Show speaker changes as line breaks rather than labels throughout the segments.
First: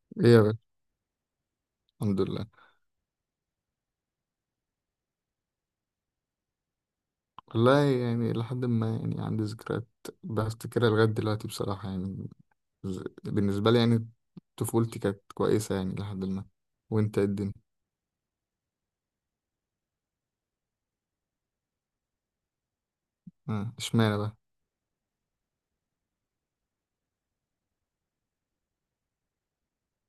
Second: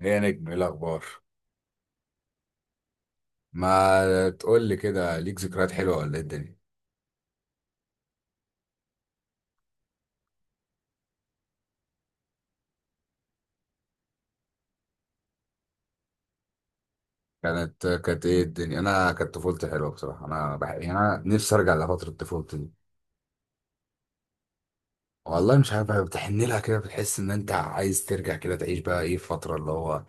ايه يا
ايه يا
نجم، ايه
باشا.
الاخبار؟
الحمد لله.
ما تقول لي كده، ليك ذكريات حلوه ولا ايه الدنيا؟
والله يعني لحد ما يعني عندي ذكريات بفتكرها لغاية دلوقتي بصراحة يعني. بالنسبة لي يعني، طفولتي كانت كويسة يعني لحد ما. وانت إيه الدنيا؟
كانت ايه الدنيا؟ انا كانت طفولتي حلوه بصراحه. انا يعني انا نفسي ارجع لفتره طفولتي دي.
آه، اشمعنى بقى؟
والله مش عارف، بتحن لها كده، بتحس ان انت عايز ترجع كده تعيش بقى ايه فتره اللي هو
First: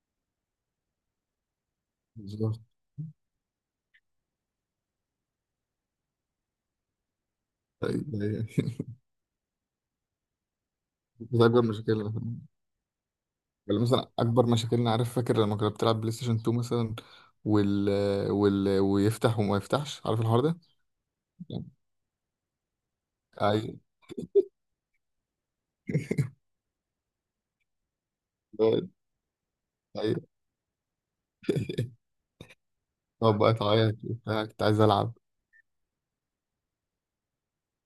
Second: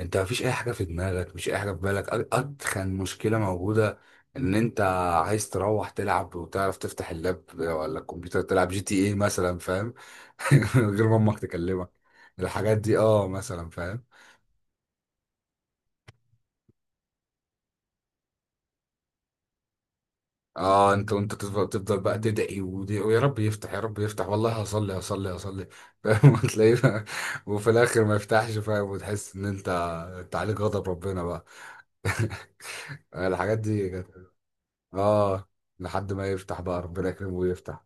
انت مفيش اي حاجه في دماغك، مفيش اي حاجه في بالك،
بالظبط.
اتخن مشكله موجوده ان انت عايز تروح تلعب وتعرف تفتح اللاب ولا
أيوة،
الكمبيوتر،
أيوة.
تلعب جي تي ايه مثلا، فاهم؟ من غير ما امك
دي أكبر
تكلمك
مشكلة.
الحاجات دي، اه مثلا،
ولا
فاهم؟
مثلا أكبر مشاكلنا، عارف، فاكر لما كنا بتلعب بلاي ستيشن 2 مثلا؟ وال... وال... ويفتح وما يفتحش، عارف الحوار ده؟
اه، انت وانت
يعني،
تفضل بقى تدعي، ويا رب يفتح،
أيوة.
يا رب يفتح، والله هصلي هصلي هصلي. فاهم؟ وتلاقيه. وفي الاخر ما يفتحش، فاهم؟ وتحس ان انت
أيوة.
انت عليك غضب ربنا بقى.
طب بقى
الحاجات دي
تعيط
كانت-
وبتاع، كنت عايز ألعب.
اه، لحد ما يفتح بقى ربنا يكرمه ويفتح.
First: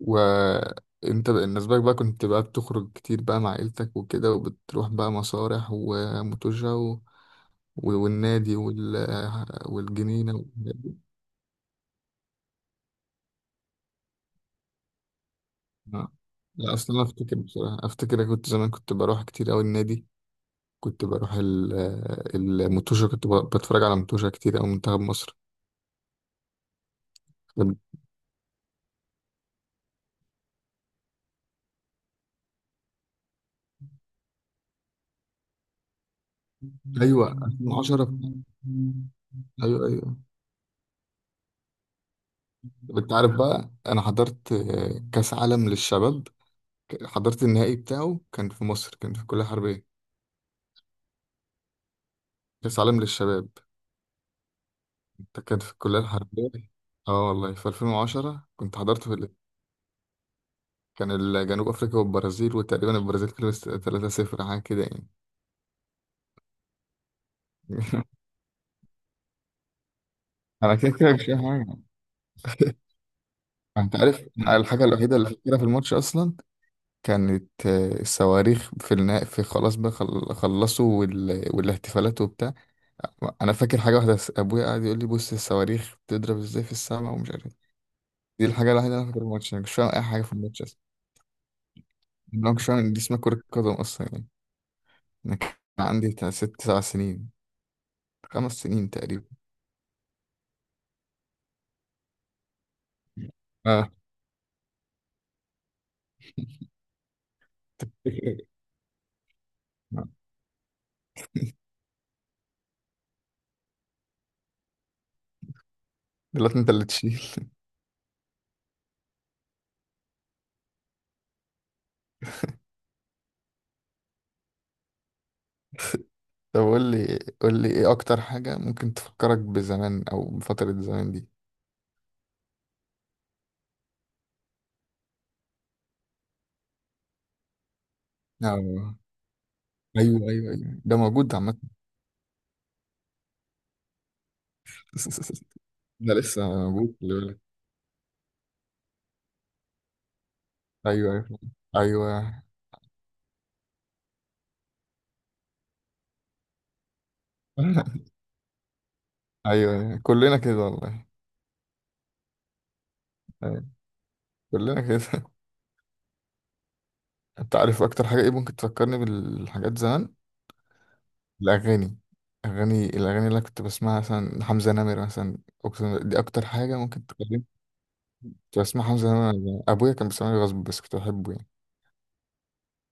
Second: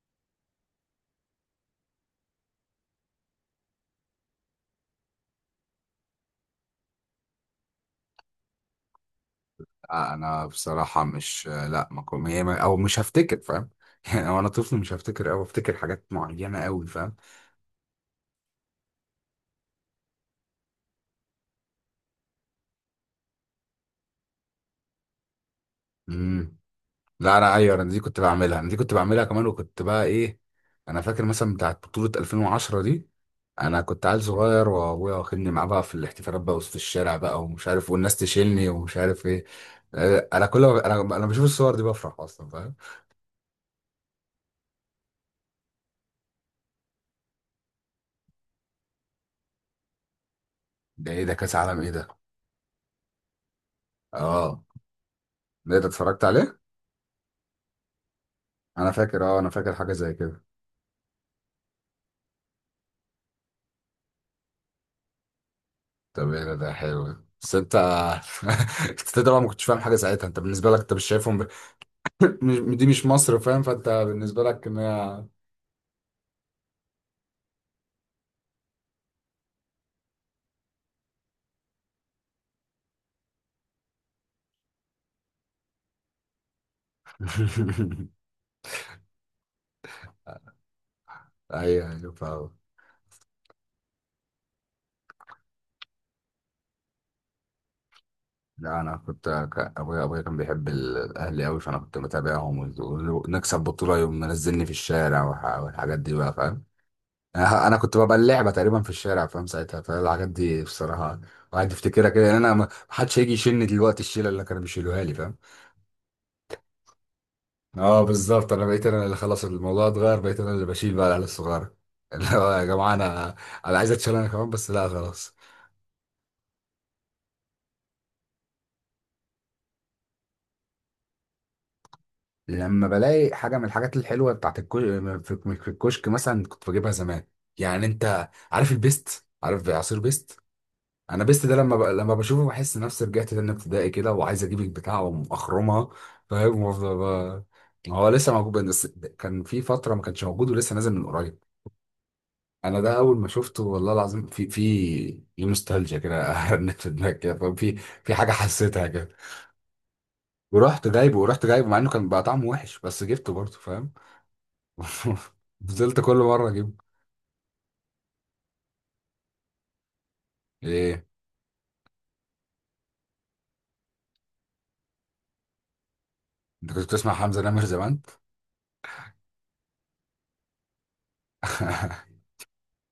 وانت بالنسبة لك بقى كنت بقى بتخرج كتير بقى مع عيلتك وكده، وبتروح بقى مسارح وموتوجة و... والنادي وال... والجنينة
انا
والحاجات دي.
بصراحة مش، لا ما كو- هي ما- او مش هفتكر، فاهم؟ يعني وانا طفل مش هفتكر او افتكر حاجات
آه.
معينة
لا
قوي،
أصلا أنا
فاهم؟
أفتكر، بصراحة أفتكر أنا كنت زمان كنت بروح كتير أوي النادي. كنت بروح ال... الموتوجة كنت ب... بتفرج على موتوجة كتير أوي، منتخب مصر.
امم، لا انا، ايوه،
طب-
انا دي كنت بعملها، انا دي كنت بعملها كمان، وكنت بقى ايه. انا فاكر مثلا بتاعت بطولة 2010 دي، انا كنت عيل صغير وابويا واخدني معاه بقى في الاحتفالات بقى وسط الشارع
أيوة
بقى ومش عارف، والناس
2010،
تشيلني ومش عارف ايه.
أيوة أيوة.
انا كل ما انا بشوف الصور دي بفرح اصلا، فاهم؟
أنت عارف بقى، أنا حضرت كأس عالم للشباب. حضرت النهائي بتاعه، كان في مصر، كان في الكلية الحربية.
ده ايه ده، كاس عالم ايه ده؟
كأس عالم للشباب.
اه،
ده كان في
ده انت
الكلية
اتفرجت
الحربية.
عليه؟
اه، والله في 2010 كنت
انا
حضرت في
فاكر،
ال...
اه، انا فاكر حاجة زي كده.
جنوب أفريقيا والبرازيل، وتقريبا البرازيل كسبت 3-0 حاجة كده يعني.
طب ايه ده حلو. بس انت انت طبعا ما كنتش فاهم حاجة ساعتها، انت بالنسبة
أنا
لك
كده
انت مش
كده مش
شايفهم
فاهم حاجة.
دي مش مصر، فاهم؟ فانت
أنت عارف،
بالنسبة
أنا
لك ان
الحاجة الوحيدة
هي
اللي فاكرها في الماتش أصلا كانت الصواريخ، في النهائي، في خلاص بقى خلصوا وال... والاحتفالات وبتاع. أنا فاكر حاجة واحدة، أبويا قاعد يقول لي بص الصواريخ بتضرب إزاي في السماء ومش عارف. دي الحاجة الوحيدة اللي أنا فاكر الماتش، أنا مش فاهم أي حاجة في الماتش أصلا.
ايوه ايوه،
يعني
فاهم.
أنا مش فاهم إن دي اسمها كرة قدم أصلا يعني. أنا كان عندي بتاع ست سبع سنين، خمس
لا
سنين
انا
تقريبا.
كنت، ابويا كان بيحب الاهلي قوي، فانا كنت متابعهم، ونكسب
آه.
بطوله يوم منزلني في الشارع، والحاجات دي بقى، فاهم؟ انا كنت ببقى اللعبه تقريبا في الشارع، فاهم ساعتها، فالحاجات دي بصراحه الواحد يفتكرها كده. يعني انا ما حدش هيجي يشيلني دلوقتي الشيله اللي كانوا بيشيلوها لي، فاهم؟
دلوقتي أنت اللي تشيل.
اه، بالظبط، انا بقيت انا اللي، خلاص الموضوع اتغير، بقيت انا اللي بشيل بقى العيال الصغيره. اللي هو يا جماعه، انا، عايز اتشال انا كمان، بس لا خلاص.
طب قول لي قول لي إيه أكتر حاجة ممكن تفكرك بزمان أو بفترة زمان دي؟
لما بلاقي حاجه من الحاجات الحلوه بتاعت في في الكشك مثلا كنت بجيبها زمان، يعني انت عارف
آه.
البيست؟ عارف عصير
أيوه
بيست؟
أيوه أيوه، ده
انا
موجود
بيست ده
عامة.
لما، لما بشوفه بحس نفسي رجعت تاني ابتدائي كده، وعايز اجيب البتاعه واخرمها،
ده لسه
فاهم؟ وافضل
موجود، خلي بالك.
بقى- ما هو لسه موجود بس، كان في فتره ما كانش موجود، ولسه نازل من
أيوه أيوه
قريب.
أيوه.
انا ده اول ما شفته، والله العظيم، في نوستالجيا كده رنت في دماغي كده، فاهم؟ في حاجه حسيتها كده.
أيوه. كلنا كده
ورحت
والله.
جايبه ورحت جايبه مع انه كان بقى طعمه وحش، بس جبته برضه،
أيوه.
فاهم؟
كلنا كده.
فضلت كل مره اجيب
انت عارف اكتر حاجه ايه ممكن تفكرني بالحاجات زمان؟
ايه.
الاغاني. اغاني، الاغاني اللي أنا كنت بسمعها مثلا، حمزه نمر مثلا. أقسم بالله دي اكتر
انت
حاجه
كنت
ممكن
بتسمع حمزه
تكلمني.
نمر زمان؟
كنت بسمع حمزه نمر وأنا زمان. ابويا كان بيسمعني غصب بس كنت بحبه يعني.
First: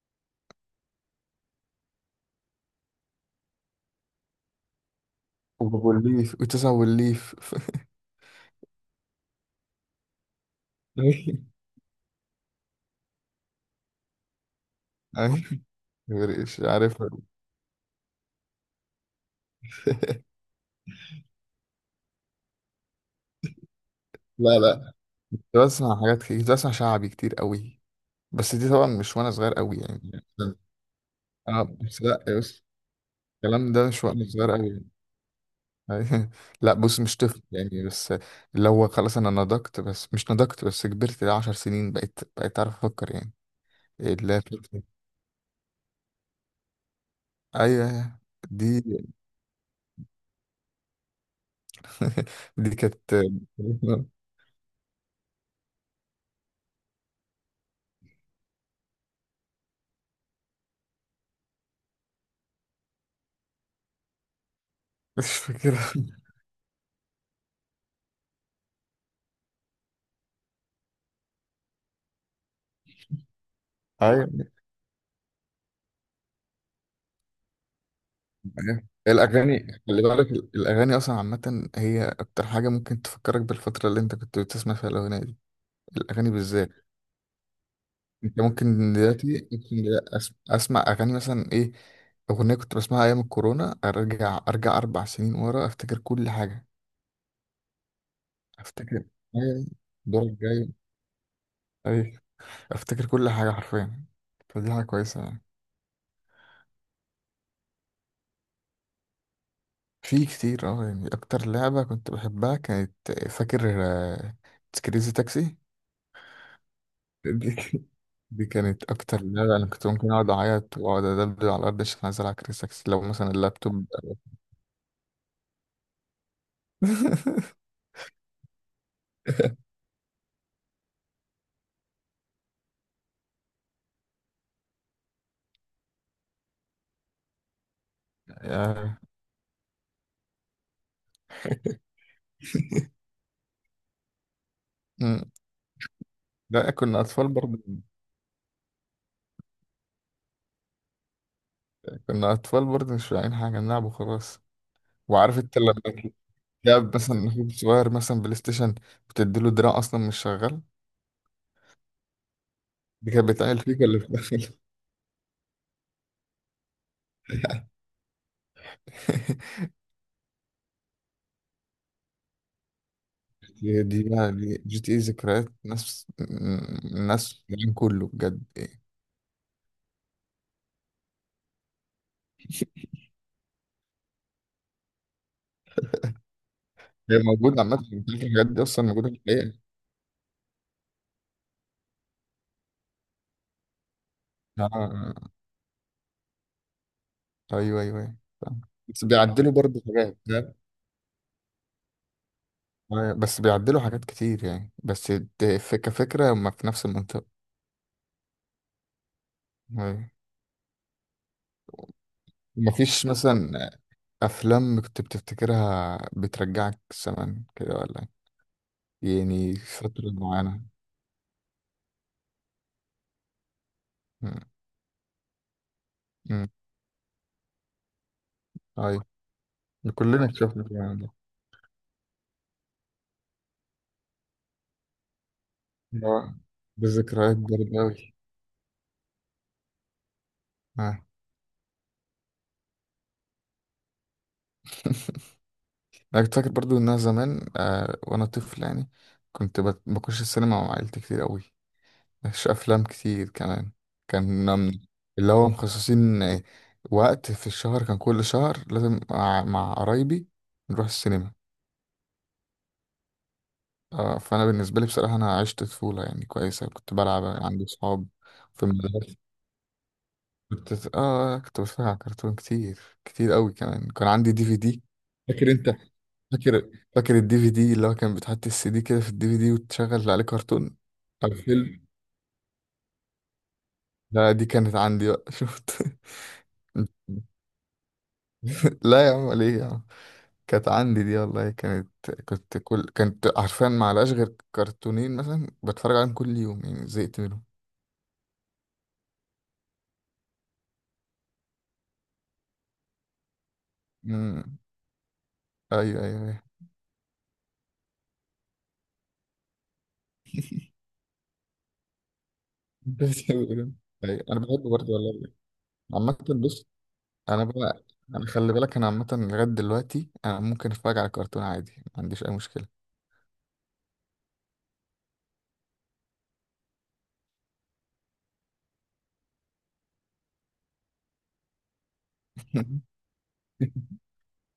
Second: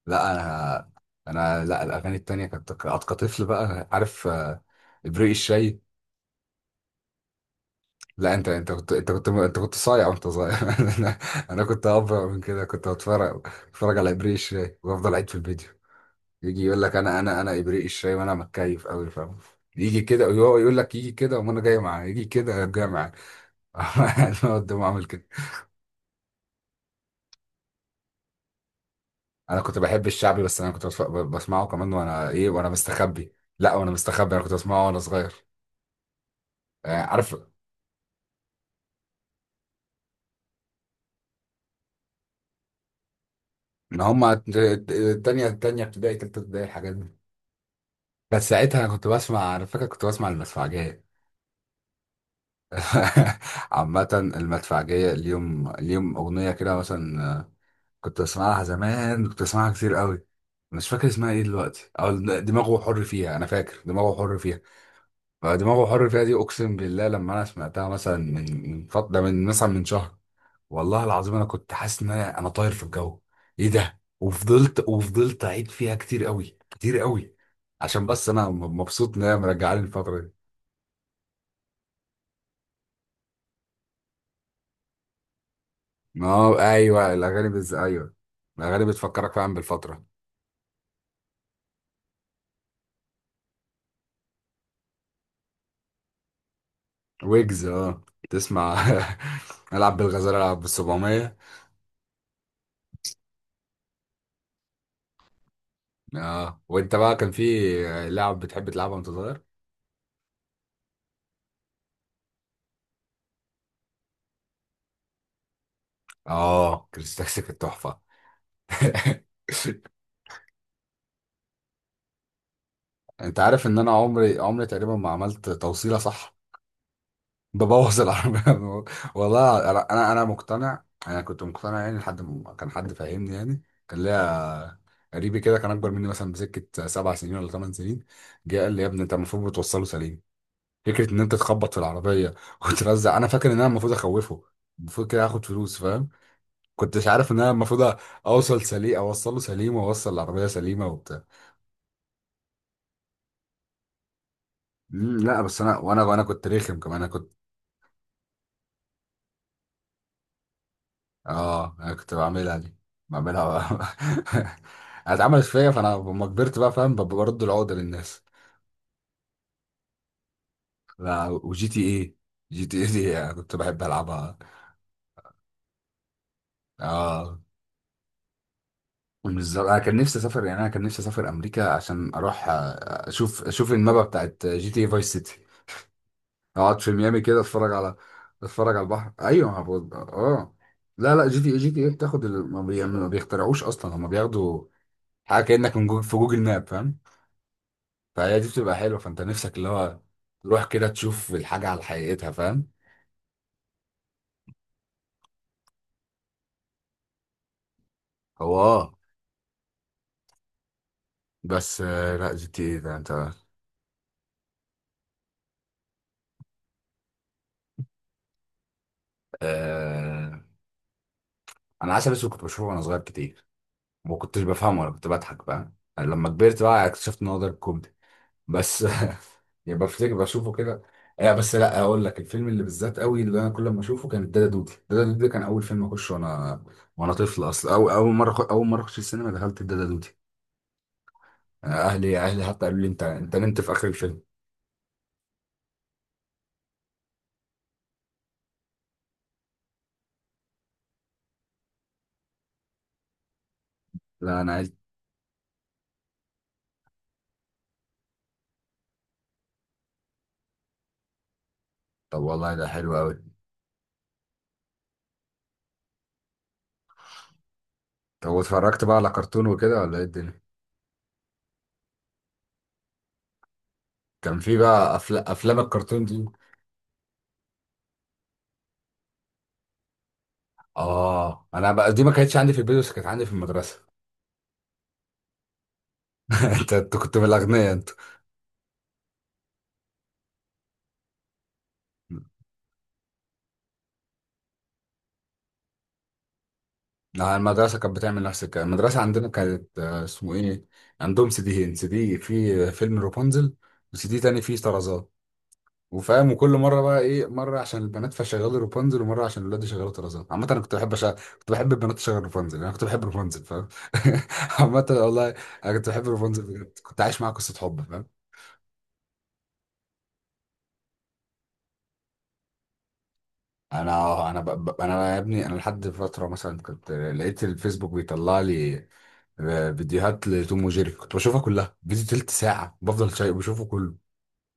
لا انا، انا لا الاغاني التانية كنت كطفل بقى عارف، ابريق الشاي.
وابو الليف وتسع والليف.
لا انت كنت صايع وانت صغير. انا
أي.
انا كنت ابرع من كده، كنت بتفرج على ابريق الشاي وافضل اعيد في
أي.
الفيديو.
مش
يجي يقول لك،
عارف.
انا انا انا ابريق الشاي وانا متكيف قوي، فاهم؟ يجي كده ويقعد يقول لك يجي كده وانا جاي معاه، يجي كده جاي معاه.
لا،
نقعد ده،
لا،
اعمل كده.
كنت بسمع حاجات كتير، كنت بسمع شعبي كتير قوي. بس دي طبعا مش وانا صغير
انا
قوي
كنت بحب
يعني.
الشعبي، بس انا كنت بسمعه
اه
كمان
بس، لا
وانا
يا
ايه،
بس،
وانا مستخبي،
الكلام
لا
ده
وانا
مش وانا
مستخبي، انا
صغير
كنت
قوي.
بسمعه وانا صغير.
لا بص،
آه،
مش
عارف.
طفل يعني بس اللي هو، خلاص انا نضجت، بس مش نضجت بس كبرت، ده عشر سنين، بقيت اعرف افكر يعني،
ان
اللي
هما
هي بتبقى-.
تانية ابتدائي، تالتة ابتدائي، الحاجات دي.
ايوه أيوه.
بس
دي.
ساعتها انا كنت بسمع، انا فاكر كنت بسمع المدفعجية.
دي كانت.
عامة، المدفعجية، اليوم اليوم، اغنية كده مثلا، كنت بسمعها زمان، كنت بسمعها كتير قوي. مش فاكر اسمها ايه دلوقتي، او دماغه حر فيها، انا فاكر دماغه حر فيها.
مش
دماغه
فاكرها.
حر فيها دي، اقسم بالله لما انا سمعتها مثلا من فتره، من مثلا من شهر، والله العظيم انا كنت حاسس ان انا طاير في الجو، ايه ده.
ايوه.
وفضلت اعيد فيها كتير قوي كتير قوي، عشان بس انا
أيوة.
مبسوط ان هي مرجعاني
الاغاني، خلي
الفتره
بالك
دي.
الاغاني اصلا عامه هي اكتر حاجه ممكن تفكرك بالفتره اللي انت كنت بتسمع فيها الاغنيه دي. الاغاني
اه
بالذات.
ايوه، الاغاني ايوه،
انت
الاغاني
ممكن
بتفكرك
دلوقتي،
فعلا
ممكن
بالفتره.
دلوقتي اسمع اغاني مثلا ايه؟ اغنيه كنت بسمعها ايام الكورونا، ارجع ارجع اربع سنين ورا، افتكر كل حاجه.
ويجز، اه، تسمع.
افتكر. أيوة،
العب
دورك
بالغزاله، العب بال
الجاي.
700.
اي. افتكر كل حاجه حرفيا. فدي حاجه كويسه يعني.
اه، وانت بقى كان في لعب بتحب تلعبها وانت صغير؟
في كتير اه يعني، اكتر لعبه كنت بحبها كانت، فاكر كريزي تاكسي.
اه، كريستاكسي
دي
كانت تحفه.
دي كانت اكتر لعبه، انا كنت ممكن اقعد اعيط واقعد ادبدب على الارض عشان عايز العب كريزي تاكسي لو مثلا
انت عارف ان
اللابتوب.
انا عمري تقريبا ما عملت توصيله صح؟ ببوظ العربية. والله انا، انا مقتنع، انا كنت مقتنع يعني، لحد ما كان حد فاهمني يعني. كان ليا قريبي كده كان اكبر مني مثلا بسكة 7 سنين ولا 8 سنين، جه قال لي يا
يا.
ابني انت المفروض بتوصله سليم. فكرة ان انت تخبط في العربية وترزع، انا فاكر ان انا المفروض اخوفه، المفروض كده
مم.
اخد فلوس، فاهم؟
لا كنا
كنتش
أطفال
عارف ان انا
برضه.
المفروض اوصل سليم، اوصله سليم، واوصل العربية سليمة وبتاع.
كنا أطفال برضه مش فاهمين حاجة، نلعب وخلاص.
مم،
وعارف
لا
أنت
بس
لما
انا، وانا كنت رخم
تلعب
كمان، انا
مثلا
كنت.
أخوك صغير مثلا بلاي ستيشن وتديله دراع أصلا مش شغال،
اه، انا كنت بعملها دي.
دي كانت بتعمل
بعملها
فيك ولا بتعمل؟
اتعملت فيا، فانا لما كبرت بقى، فاهم، ببقى برد العقدة للناس. لا، وجي تي ايه، جي تي ايه دي أنا كنت بحب
دي بقى،
العبها.
دي جي تي إيه ذكريات ناس، ناس
اه،
في العالم كله بجد.
بالظبط، انا كان نفسي اسافر يعني، انا كان نفسي اسافر امريكا، عشان اروح، اشوف المابا بتاعت جي تي اي فايس سيتي، اقعد في
هي
ميامي كده
موجودة
اتفرج
عامة،
على،
الحاجات دي
اتفرج على
أصلا موجودة
البحر،
في
ايوه،
الحقيقة.
ما هو- اه لا لا، جي تي اي بتاخد ما بيخترعوش اصلا، هم بياخدوا
آه.
حاجه كانك من جوجل، في جوجل ماب، فاهم؟
أيوه أيوه أيوه،
فهي دي
فاهم.
بتبقى حلوه،
بس
فانت
بيعدلوا
نفسك اللي
برضه
هو
حاجات، فاهم؟
تروح كده تشوف الحاجه على حقيقتها، فاهم؟
آه، بس بيعدلوا حاجات كتير يعني، بس كفكرة هما في نفس المنطقة.
هو اه،
أيوه.
بس، لا جي تي ايه ده
مفيش
انت.
مثلا افلام كنت بتفتكرها بترجعك زمان كده، ولا إيه؟ يعني فترة
آه
معينة.
انا عسل اسود كنت بشوفه وانا صغير كتير، ما
مم.
كنتش بفهمه ولا كنت بضحك، فاهم؟ لما
مم.
كبرت بقى اكتشفت ان هو ده الكوميدي، بس.
ايوه،
يعني بفتكر
كلنا
بشوفه
شفنا
كده.
الكلام ده.
بس لا، اقول لك الفيلم اللي بالذات قوي، اللي انا كل ما اشوفه، كان دادا دودي، دادا دودي ده كان اول فيلم اخشه
اه.
وانا، وانا
بالذكريات
طفل اصلا،
برضه
او اول
أوي.
مره، اخش السينما دخلت دادا دودي.
آه.
اهلي حتى قالوا لي انت نمت في اخر الفيلم.
انا كنت فاكر برضو ان انا زمان وانا طفل يعني، كنت بخش السينما مع عيلتي كتير قوي. مش افلام كتير كمان. كان
لا انا عايز.
من- اللي هو مخصصين وقت في الشهر، كان كل شهر لازم مع قرايبي نروح السينما.
طب والله ده حلو قوي.
آه، فانا بالنسبه لي بصراحه انا عشت طفوله يعني كويسه، كنت بلعب، عندي صحاب
طب
في
واتفرجت بقى على
المدرسه.
كرتون وكده ولا ايه الدنيا؟
كنت بتفرج على كرتون كتير، كتير قوي كمان، كان عندي
كان
دي
في
في دي.
بقى
فاكر
افلام
انت؟
الكرتون دي.
فاكر فاكر الدي في دي اللي هو كان بتحط السي دي كده في الدي في دي وتشغل عليه كرتون او
اه، انا
فيلم.
بقى دي ما كانتش عندي في البيت، بس كانت عندي في المدرسه.
لا دي كانت عندي بقى. شفت.
انت كنت من الاغنياء انت.
لا يا عم، ليه يا عم، كانت عندي دي والله، كانت كنت كل كانت عارفين، ما غير كرتونين مثلا بتفرج عليهم كل يوم، يعني زهقت
لا،
منهم.
المدرسه كانت بتعمل نفس الكلام، المدرسه عندنا كانت، اسمه ايه، عندهم سي ديين، سي دي في فيلم رابونزل، وسي دي تاني فيه
امم.
طرازات،
ايوه ايوه
وفاهم،
أيوه.
وكل مره بقى ايه، مره عشان البنات فشغال رابنزل، ومره عشان الولاد يشغلوا طرزان. عامه انا كنت بحب كنت بحب البنات تشغل رابنزل، انا كنت بحب رابنزل، فاهم؟
بتقول، طيب انا بحب
عامه
برضه والله.
والله، انا كنت بحب
عامة
رابنزل
بص،
بجد، كنت عايش معاها
انا
قصه حب،
بقى،
فاهم؟
انا خلي بالك انا عامة لغاية دلوقتي انا ممكن اتفرج على كرتون عادي، ما عنديش اي مشكلة.
انا انا يا ابني، انا لحد فتره مثلا كنت لقيت الفيسبوك بيطلع لي، فيديوهات لتوم وجيري، كنت بشوفها كلها، فيديو تلت ساعه بفضل شايف بشوفه كله،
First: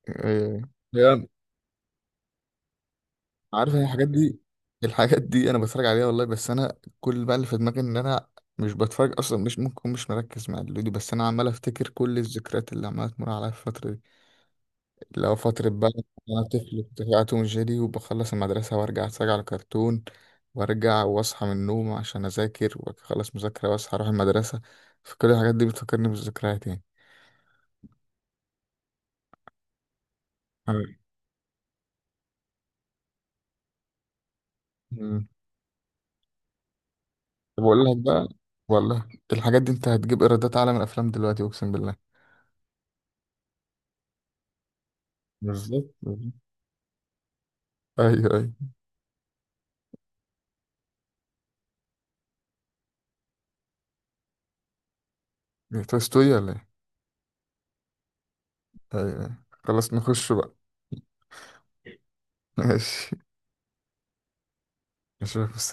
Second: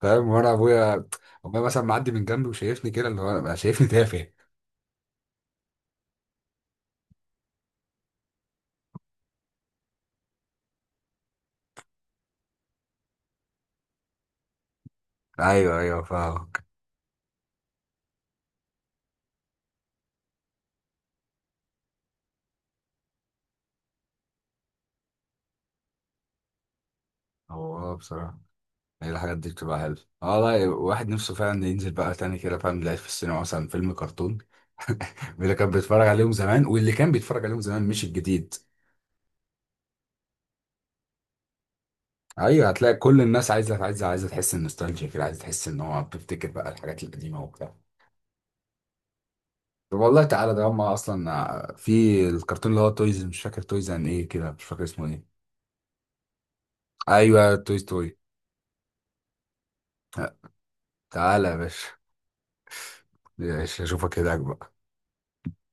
فاهم؟ وانا
إيه،
ابويا،
يعني
مثلا معدي من جنبي وشايفني كده اللي هو،
عارف إن
شايفني
الحاجات
تافه.
دي الحاجات دي انا بتفرج عليها والله، بس انا كل بقى اللي في دماغي ان انا مش بتفرج اصلا، مش ممكن، مش مركز مع الفيديو، بس انا عمال افتكر كل الذكريات اللي عماله تمر عليا في الفترة دي، لو فترة
ايوه
بقى.
ايوه،
أنا
فاهم.
طفل كنت بقى توم جيري، وبخلص المدرسة وأرجع أتفرج على كرتون، وأرجع وأصحى من النوم عشان أذاكر وأخلص مذاكرة وأصحى أروح المدرسة. فكل الحاجات دي بتفكرني بالذكريات يعني.
هو اه، بصراحه هي الحاجات دي بتبقى حلوة. اه لا، واحد نفسه فعلا ينزل بقى تاني كده، فاهم، يلاقي في السينما مثلا فيلم كرتون
أمم.
من اللي كان بيتفرج عليهم زمان، واللي كان بيتفرج عليهم
طب
زمان
أقول لك
مش
بقى،
الجديد.
والله الحاجات دي أنت هتجيب إيرادات أعلى من الأفلام دلوقتي أقسم بالله.
ايوه، هتلاقي كل الناس عايزه، عايزه تحس النوستالجيا كده، عايزه تحس ان
بالظبط
هو
بالظبط.
بتفتكر بقى الحاجات القديمه وبتاع.
أيوه أيوه.
طب والله تعالى ده هم اصلا في الكرتون اللي هو تويز، مش فاكر تويز عن ايه كده، مش فاكر اسمه ايه.
توي ستوري ولا إيه؟
ايوه تويز،
أيوه أيوه. خلاص نخش بقى.
تعالى يا باشا،
ماشي.
يا باشا اشوفك هناك بقى.
أشوفك.